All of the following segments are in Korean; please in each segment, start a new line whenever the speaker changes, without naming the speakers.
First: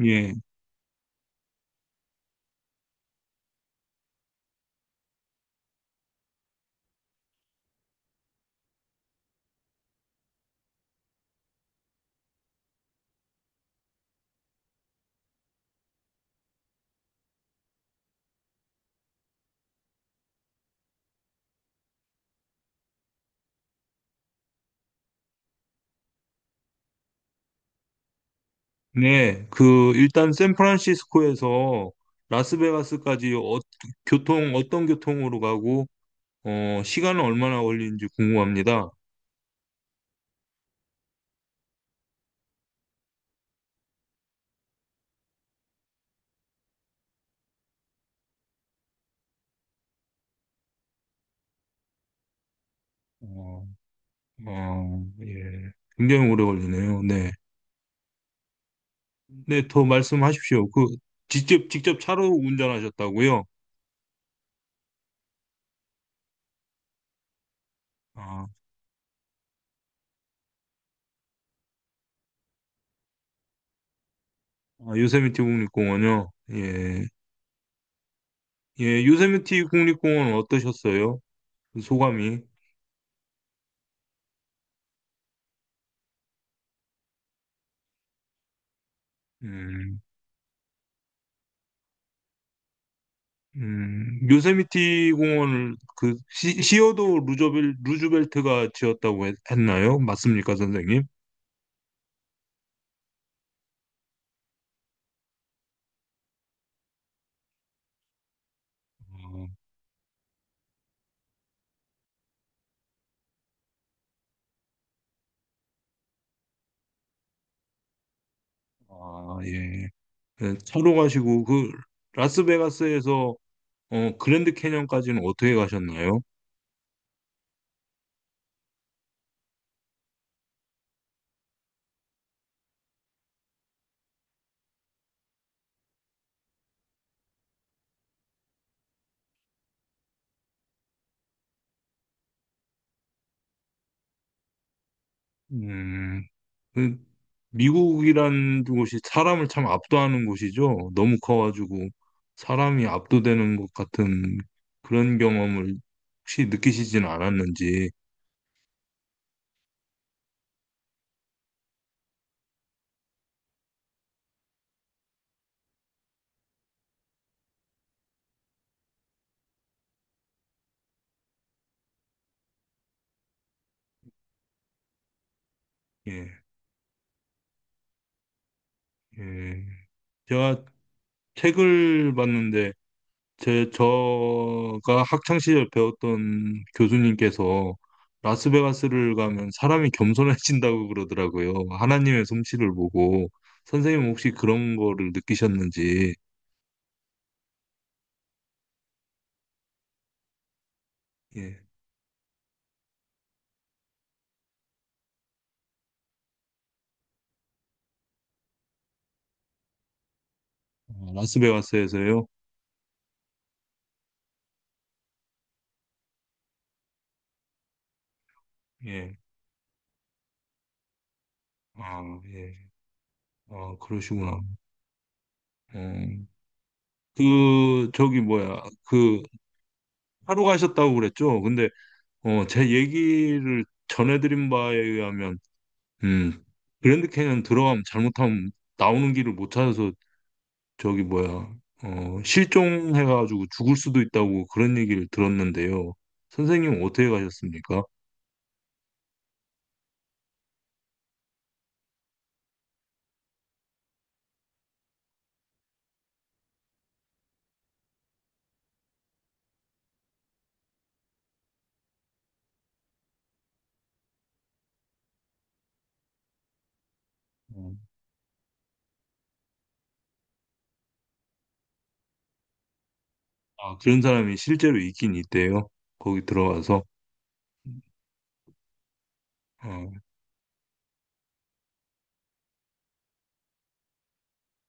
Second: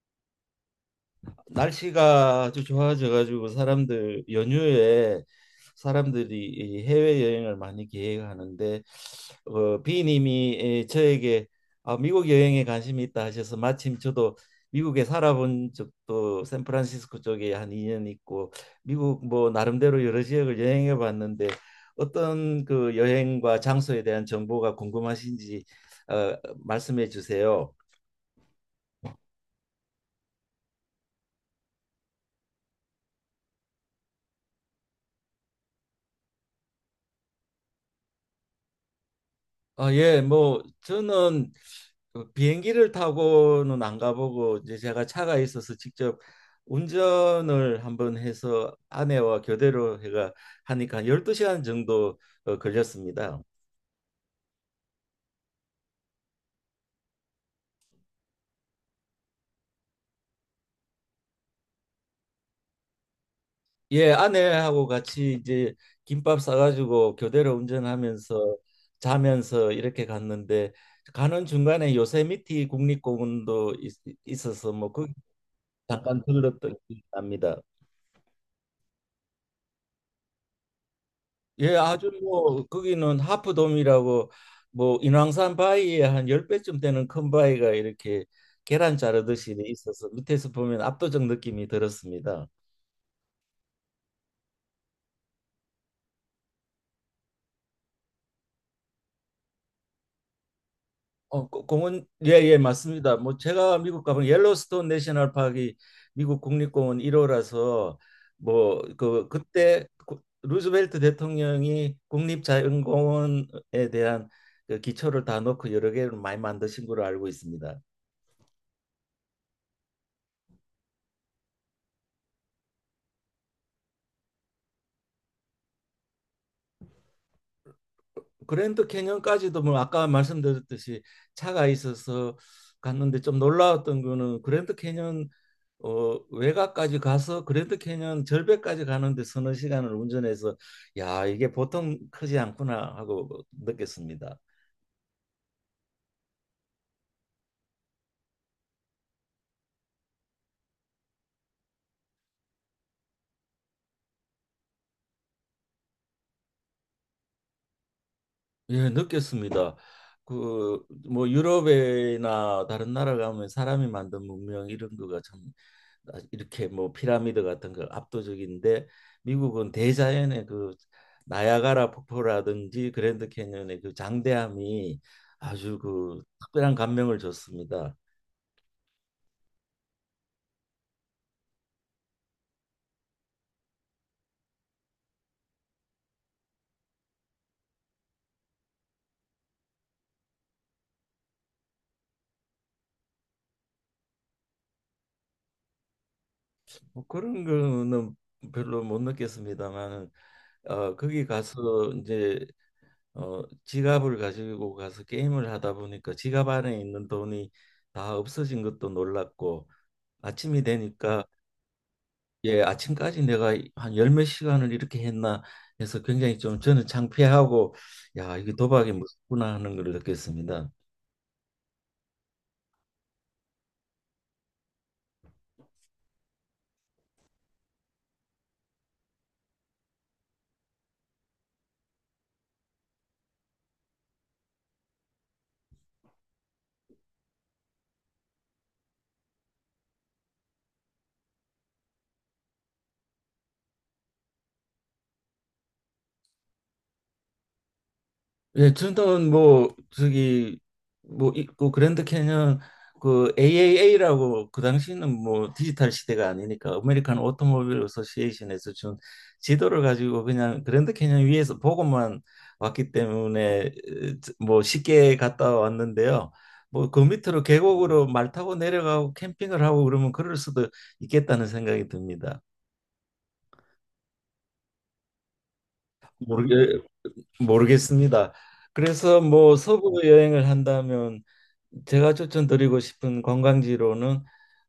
예.
날씨가 아주 좋아져가지고 사람들 연휴에 사람들이 이 해외 여행을 많이 계획하는데 비님이 저에게 아, 미국 여행에 관심이 있다 하셔서 마침 저도 미국에 살아본 적도 샌프란시스코 쪽에 한 2년 있고 미국 뭐 나름대로 여러 지역을 여행해 봤는데 어떤 그 여행과 장소에 대한 정보가 궁금하신지 어, 말씀해 주세요.
네. 그 일단 샌프란시스코에서 라스베가스까지 교통 어떤 교통으로 가고 시간은 얼마나 걸리는지 궁금합니다.
아, 예, 뭐 저는 그 비행기를 타고는 안 가보고 이제 제가 차가 있어서 직접 운전을 한번 해서 아내와 교대로 해가 하니까 12시간 정도 걸렸습니다.
어, 예. 굉장히 오래 걸리네요. 네. 네, 더 말씀하십시오. 그 직접 차로 운전하셨다고요?
예, 아내하고 같이 이제 김밥 싸가지고 교대로
아,
운전하면서 자면서 이렇게 갔는데 가는 중간에 요세미티 국립공원도 있어서 뭐
아,
거기
요세미티
잠깐
국립공원요.
들렀던 기억이
예.
납니다.
예, 요세미티 국립공원 어떠셨어요?
예,
그
아주
소감이?
뭐 거기는 하프돔이라고 뭐 인왕산 바위에 한 10배쯤 되는 큰 바위가 이렇게 계란 자르듯이 돼
음.
있어서 밑에서 보면 압도적 느낌이 들었습니다.
요세미티 공원을 그 시어도 루즈벨트가 지었다고 했, 나요 맞습니까, 선생님?
공원 예, 예, 맞습니다. 뭐 제가 미국 가면 옐로스톤 내셔널 파크이 미국 국립공원 1호라서 뭐 그
어,
그때 루즈벨트 대통령이 국립자연공원에 대한 그 기초를 다 놓고 여러 개를 많이 만드신 걸로 알고 있습니다.
아, 예. 네, 차로 가시고 그 라스베가스에서 그랜드 캐년까지는 어떻게 가셨나요?
그랜드 캐년까지도 뭐 아까 말씀드렸듯이 차가 있어서 갔는데 좀 놀라웠던 거는 그랜드 캐년 외곽까지 가서 그랜드 캐년 절벽까지 가는데 서너 시간을 운전해서 야, 이게 보통 크지 않구나 하고 느꼈습니다.
음, 그 미국이란 곳이 사람을 참 압도하는 곳이죠. 너무 커가지고 사람이 압도되는 것 같은 그런 경험을 혹시 느끼시진 않았는지.
예, 느꼈습니다. 그 뭐 유럽이나 다른 나라 가면 사람이 만든 문명 이런 거가 참 아, 이렇게 뭐 피라미드 같은 거 압도적인데 미국은 대자연의 그 나야가라 폭포라든지 그랜드 캐니언의 그 장대함이 아주 그
예,
특별한 감명을 줬습니다.
예. 제가 책을 봤는데 제 저가 학창 시절 배웠던 교수님께서 라스베가스를 가면 사람이 겸손해진다고 그러더라고요. 하나님의 솜씨를 보고 선생님 혹시 그런 거를 느끼셨는지
뭐 그런 거는 별로 못 느꼈습니다만은 거기
예.
가서 이제 지갑을 가지고 가서 게임을 하다 보니까 지갑 안에 있는 돈이 다 없어진 것도 놀랐고 아침이
아,
되니까
라스베가스에서요?
예, 아침까지 내가 한 열 몇 시간을 이렇게 했나 해서 굉장히 좀 저는 창피하고 야, 이게 도박이
예.
무섭구나 하는 걸 느꼈습니다.
아, 예. 아, 그러시구나. 어, 그 저기 뭐야? 그 하루 가셨다고 그랬죠? 근데 제 얘기를 전해드린 바에 의하면 음, 그랜드 캐년 들어가면 잘못하면 나오는 길을 못 찾아서 저기 뭐야, 실종해가지고 죽을 수도 있다고 그런 얘기를 들었는데요. 선생님은 어떻게 가셨습니까?
예, 저는 뭐 저기 뭐 있고 그랜드 캐년 그 AAA라고 그 당시는 뭐 디지털 시대가 아니니까 아메리칸 오토모빌 어소시에이션에서 준 지도를 가지고 그냥 그랜드 캐년 위에서 보고만 왔기 때문에 에, 뭐 쉽게 갔다 왔는데요. 뭐 그 밑으로
음.
계곡으로 말 타고 내려가고 캠핑을 하고 그러면 그럴 수도 있겠다는 생각이 듭니다.
아, 그런 사람이 실제로 있긴 있대요. 거기
모르게
들어가서.
모르겠습니다. 그래서 뭐
어,
서부 여행을 한다면 제가 추천드리고 싶은 관광지로는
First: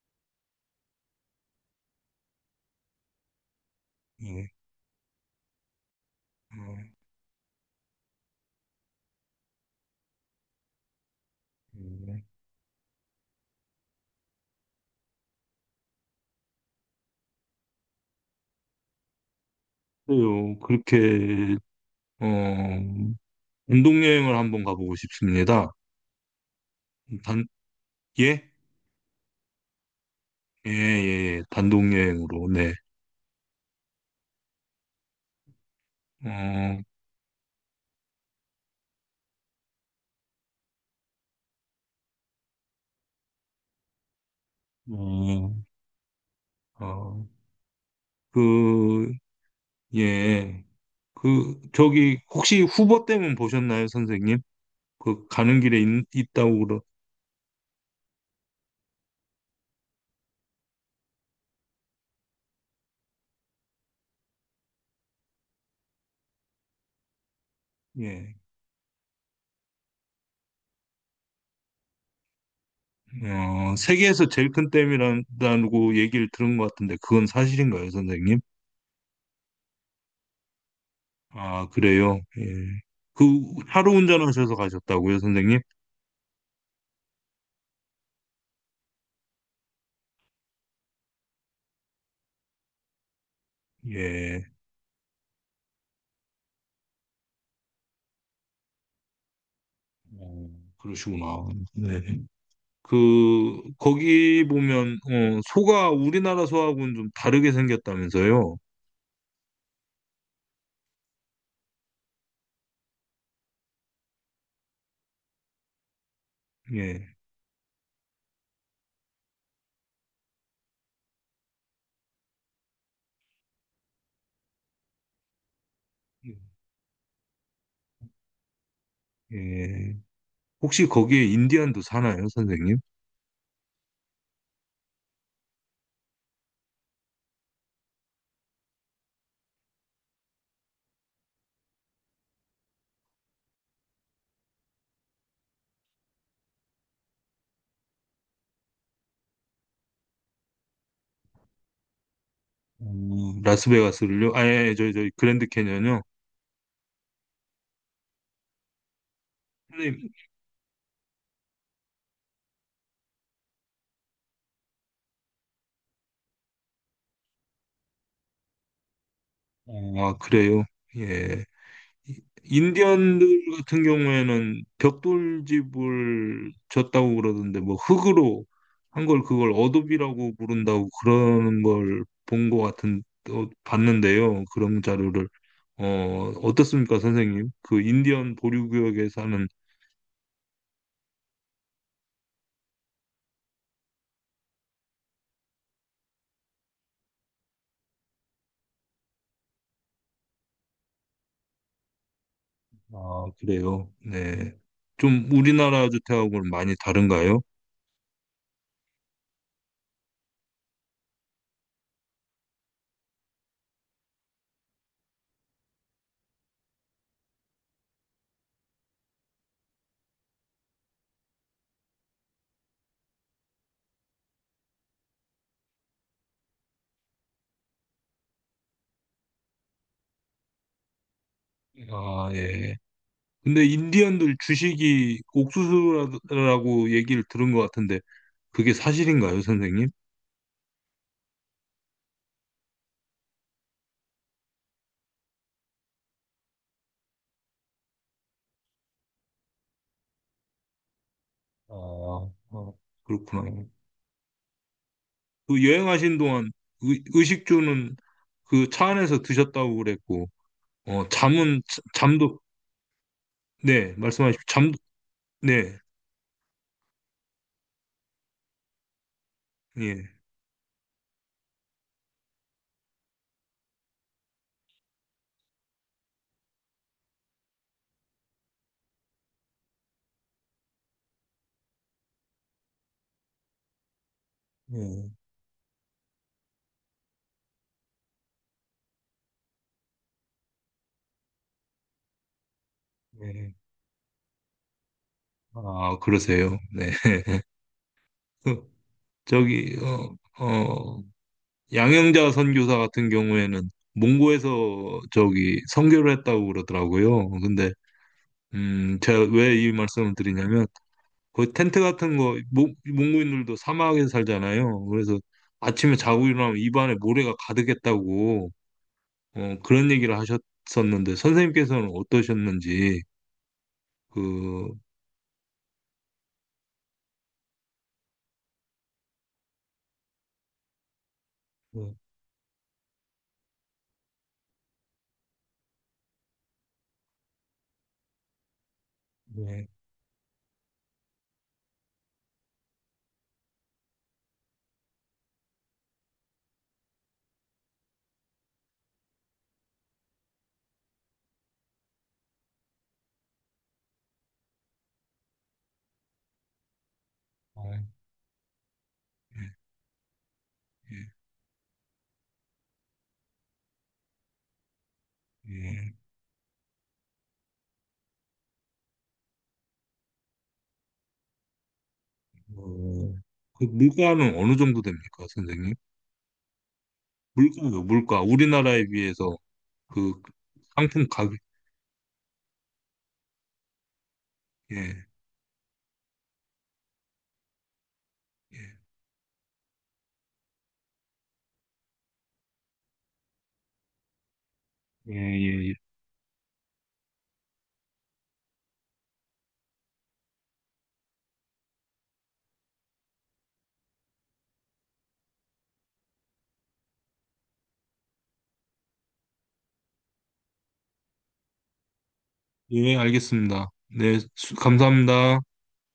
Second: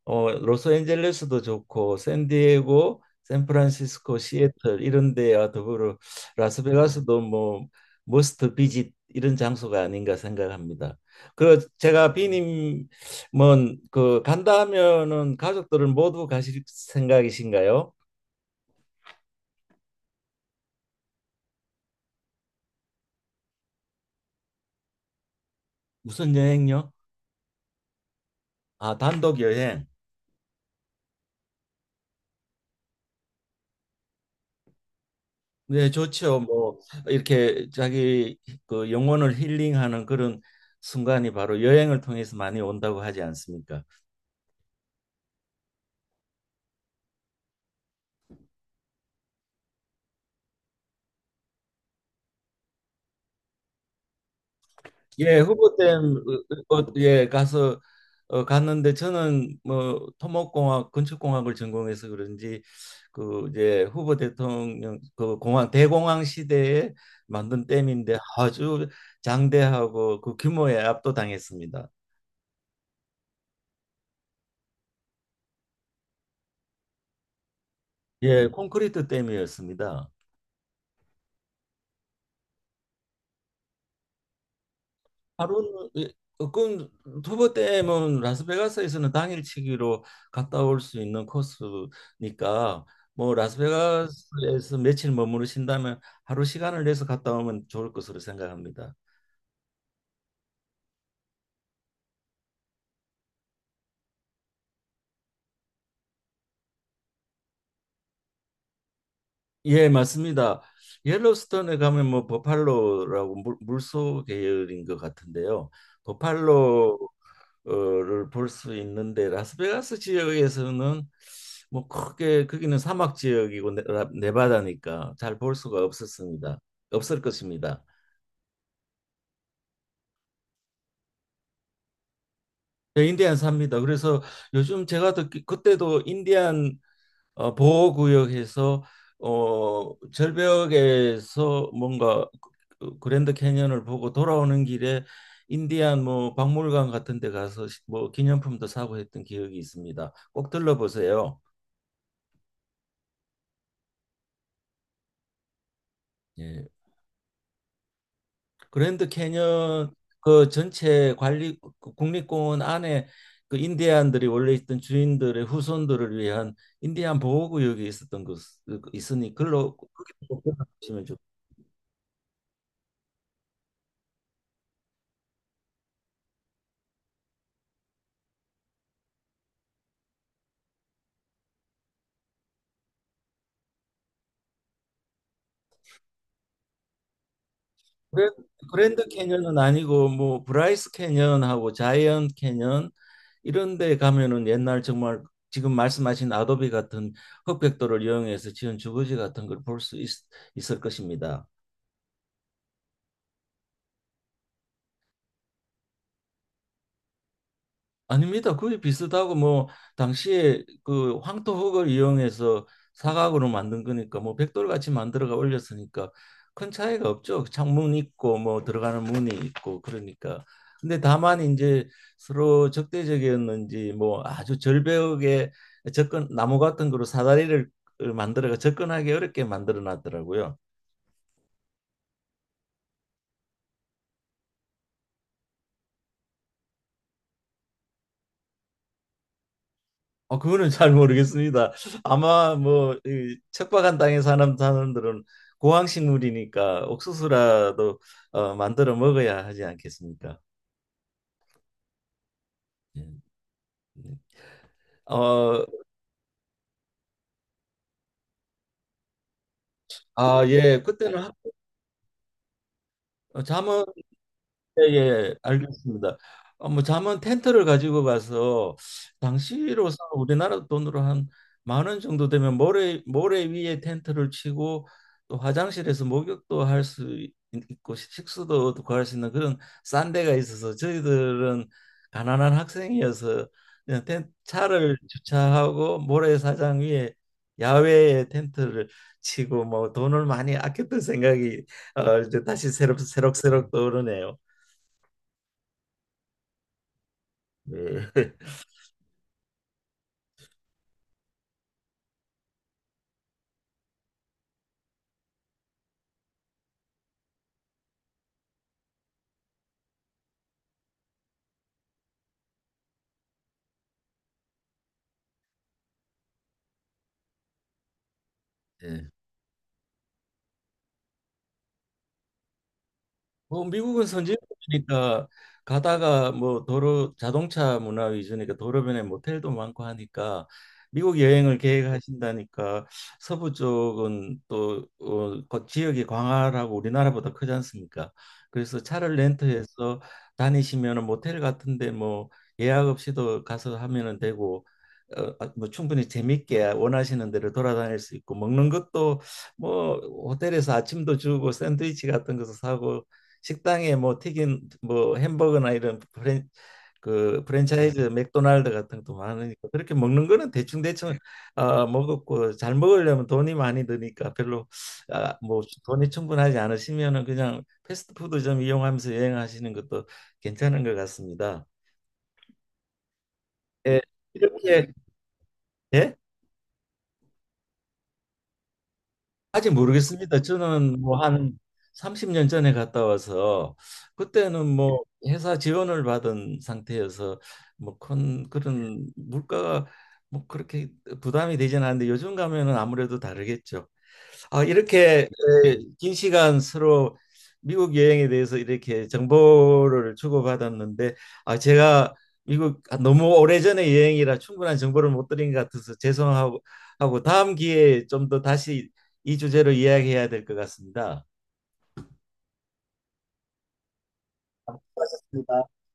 로스앤젤레스도 좋고 샌디에고, 샌프란시스코,
예,
시애틀 이런 데와 더불어
어,
라스베가스도 뭐 머스트 비짓 이런 장소가 아닌가 생각합니다. 그 제가
예.
비님 뭐그 간다 하면은 가족들은 모두 가실 생각이신가요?
그래요. 그렇게, 어, 단독여행을 한번 가보고 싶습니다.
무슨 여행요?
단, 예?
아, 단독 여행.
예, 예, 예. 단독여행으로, 네.
네, 좋죠. 뭐
어,
이렇게 자기 그 영혼을 힐링하는 그런 순간이 바로 여행을 통해서 많이 온다고 하지 않습니까?
음, 어. 그, 예. 저기, 혹시 후보 때문 보셨나요, 선생님?
예,
가는 길에
후보댐
있, 다고 그러,
예 가서 갔는데 저는 뭐 토목공학 건축공학을 전공해서 그런지 그 이제 후보 대통령 그 공항 대공황 시대에 만든 댐인데
예.
아주 장대하고 그 규모에 압도당했습니다.
세계에서 제일 큰 댐이라고 얘기를 들은 것 같은데, 그건 사실인가요, 선생님?
예, 콘크리트 댐이었습니다.
아, 그래요? 예. 그, 하루 운전하셔서 가셨다고요, 선생님?
하루는 예, 그 두번 때면 라스베가스에서는 당일치기로 갔다 올 수 있는 코스니까 뭐
예.
라스베가스에서 며칠 머무르신다면 하루 시간을 내서 갔다 오면 좋을 것으로 생각합니다.
어, 그러시구나. 네. 거기 보면, 소가 우리나라 소하고는 좀 다르게 생겼다면서요?
예, 맞습니다. 옐로스톤에 가면 뭐 버팔로라고 물소 계열인 것 같은데요. 버팔로
예.
어를 볼 수 있는데 라스베가스 지역에서는 뭐 크게 거기는 사막 지역이고 네바다니까 잘 볼 수가 없었습니다. 없을 것입니다.
예. 혹시 거기에 인디안도 사나요, 선생님?
저 인디안 삽니다. 그래서 요즘 제가 듣기 그때도 인디안 보호구역에서 절벽에서 뭔가 그 그랜드 캐니언을 보고 돌아오는 길에 인디안 뭐 박물관 같은 데 가서 뭐 기념품도 사고 했던 기억이 있습니다. 꼭 들러보세요.
어, 라스베가스를요? 아, 예, 예, 저, 저, 그랜드 캐년이요?
예. 그랜드 캐년
선생님,
그 전체 관리 그 국립공원 안에 그 인디안들이 원래 있던 주인들의 후손들을 위한 인디안 보호구역이 있었던 것 있으니 글로
아, 그래요?
보시면 좋고
예. 인디언들 같은 경우에는 벽돌집을 졌다고 그러던데, 뭐, 흙으로 한 걸 그걸 어도비라고 부른다고 그러는 걸 본 것 같은, 봤는데요. 그런 자료를. 어떻습니까, 선생님? 그
그
인디언 보류
그랜드
구역에 사는
캐년은 아니고 뭐 브라이스 캐년하고 자이언트 캐년 이런 데 가면은 옛날 정말 지금 말씀하신 아도비 같은 흑백도를 이용해서 지은 주거지 같은 걸 볼 수 있을 것입니다.
아, 그래요. 네. 좀 우리나라 주택하고는 많이 다른가요?
아닙니다. 거의 비슷하고 뭐 당시에 그 황토흙을 이용해서 사각으로 만든 거니까 뭐 벽돌같이 만들어가 올렸으니까 큰 차이가 없죠. 창문 있고 뭐 들어가는 문이 있고 그러니까. 근데 다만 이제 서로 적대적이었는지 뭐 아주 절벽에 접근 나무 같은 거로 사다리를 만들어가 접근하기 어렵게 만들어 놨더라고요.
아, 예. 근데 인디언들 주식이 옥수수라고 얘기를 들은 것 같은데 그게 사실인가요, 선생님?
그거는 잘 모르겠습니다. 아마 뭐 이, 척박한 땅에 사는 사람들은 고황식물이니까 옥수수라도 만들어 먹어야 하지 않겠습니까?
아,
예.
그렇구나.
네.
그
어,
여행하신 동안 의식주는 그 차 안에서 드셨다고 그랬고,
아, 예. 그때는
잠은, 잠도,
잠은
네, 말씀하십시오. 잠, 도
예, 예, 예.
네,
알겠습니다. 뭐 잠은 텐트를 가지고 가서 당시로서
예,
우리나라 돈으로 한 10,000원 정도 되면 모래 위에 텐트를 치고 또 화장실에서 목욕도 할 수 있고 식수도 구할 수 있는 그런 싼 데가 있어서 저희들은 가난한 학생이어서 그냥 차를
예,
주차하고 모래사장 위에 야외에 텐트를 치고 뭐 돈을 많이 아꼈던 생각이 이제 다시
예.
새록새록 떠오르네요.
아, 그러세요. 네.
네.
저기, 어, 양영자 선교사 같은 경우에는 몽고에서 저기 선교를 했다고 그러더라고요. 근데 제가 왜 이 말씀을 드리냐면 거기 텐트 같은 거 몽고인들도 사막에 살잖아요. 그래서 아침에 자고 일어나면 입안에 모래가 가득했다고
예.
그런 얘기를 하셨었는데 선생님께서는 어떠셨는지
뭐 미국은
그
선진국이니까 가다가 뭐 도로 자동차 문화 위주니까 도로변에 모텔도 많고 하니까 미국 여행을
어,
계획하신다니까 서부 쪽은 또 그 지역이 광활하고 우리나라보다 크지 않습니까? 그래서 차를
네.
렌트해서 다니시면은 모텔 같은데 뭐 예약 없이도 가서 하면은 되고 뭐 충분히 재밌게 원하시는 대로 돌아다닐 수 있고 먹는 것도 뭐 호텔에서 아침도 주고 샌드위치 같은 것도 사고 식당에 뭐 튀긴 뭐 햄버거나 이런 프랜 그
아,
프랜차이즈 맥도날드 같은 것도
예,
많으니까 그렇게 먹는 거는 대충
예,
대충 먹었고 잘 먹으려면 돈이 많이 드니까 별로 아, 뭐
예.
돈이 충분하지 않으시면은 그냥 패스트푸드 좀 이용하면서 여행하시는 것도 괜찮은 것 같습니다.
어, 그
예,
물가는 어느 정도
이렇게
됩니까, 선생님?
예?
물가요, 물가. 우리나라에 비해서
아직
그
모르겠습니다. 저는
상품
뭐
가격.
한 30년 전에 갔다 와서 그때는 뭐
예,
회사 지원을 받은 상태여서 뭐 큰 그런 물가가 뭐 그렇게 부담이 되지는 않는데 요즘 가면은 아무래도 다르겠죠. 아,
예,
이렇게
예, 예.
긴 시간 서로 미국 여행에 대해서 이렇게 정보를 주고받았는데 아, 제가 미국 아, 너무 오래전에 여행이라 충분한 정보를 못 드린 것 같아서 죄송하고 하고 다음 기회에 좀 더 다시 이 주제로 이야기해야 될 것 같습니다.
예, 알겠습니다. 네,
고습니
감사합니다.
다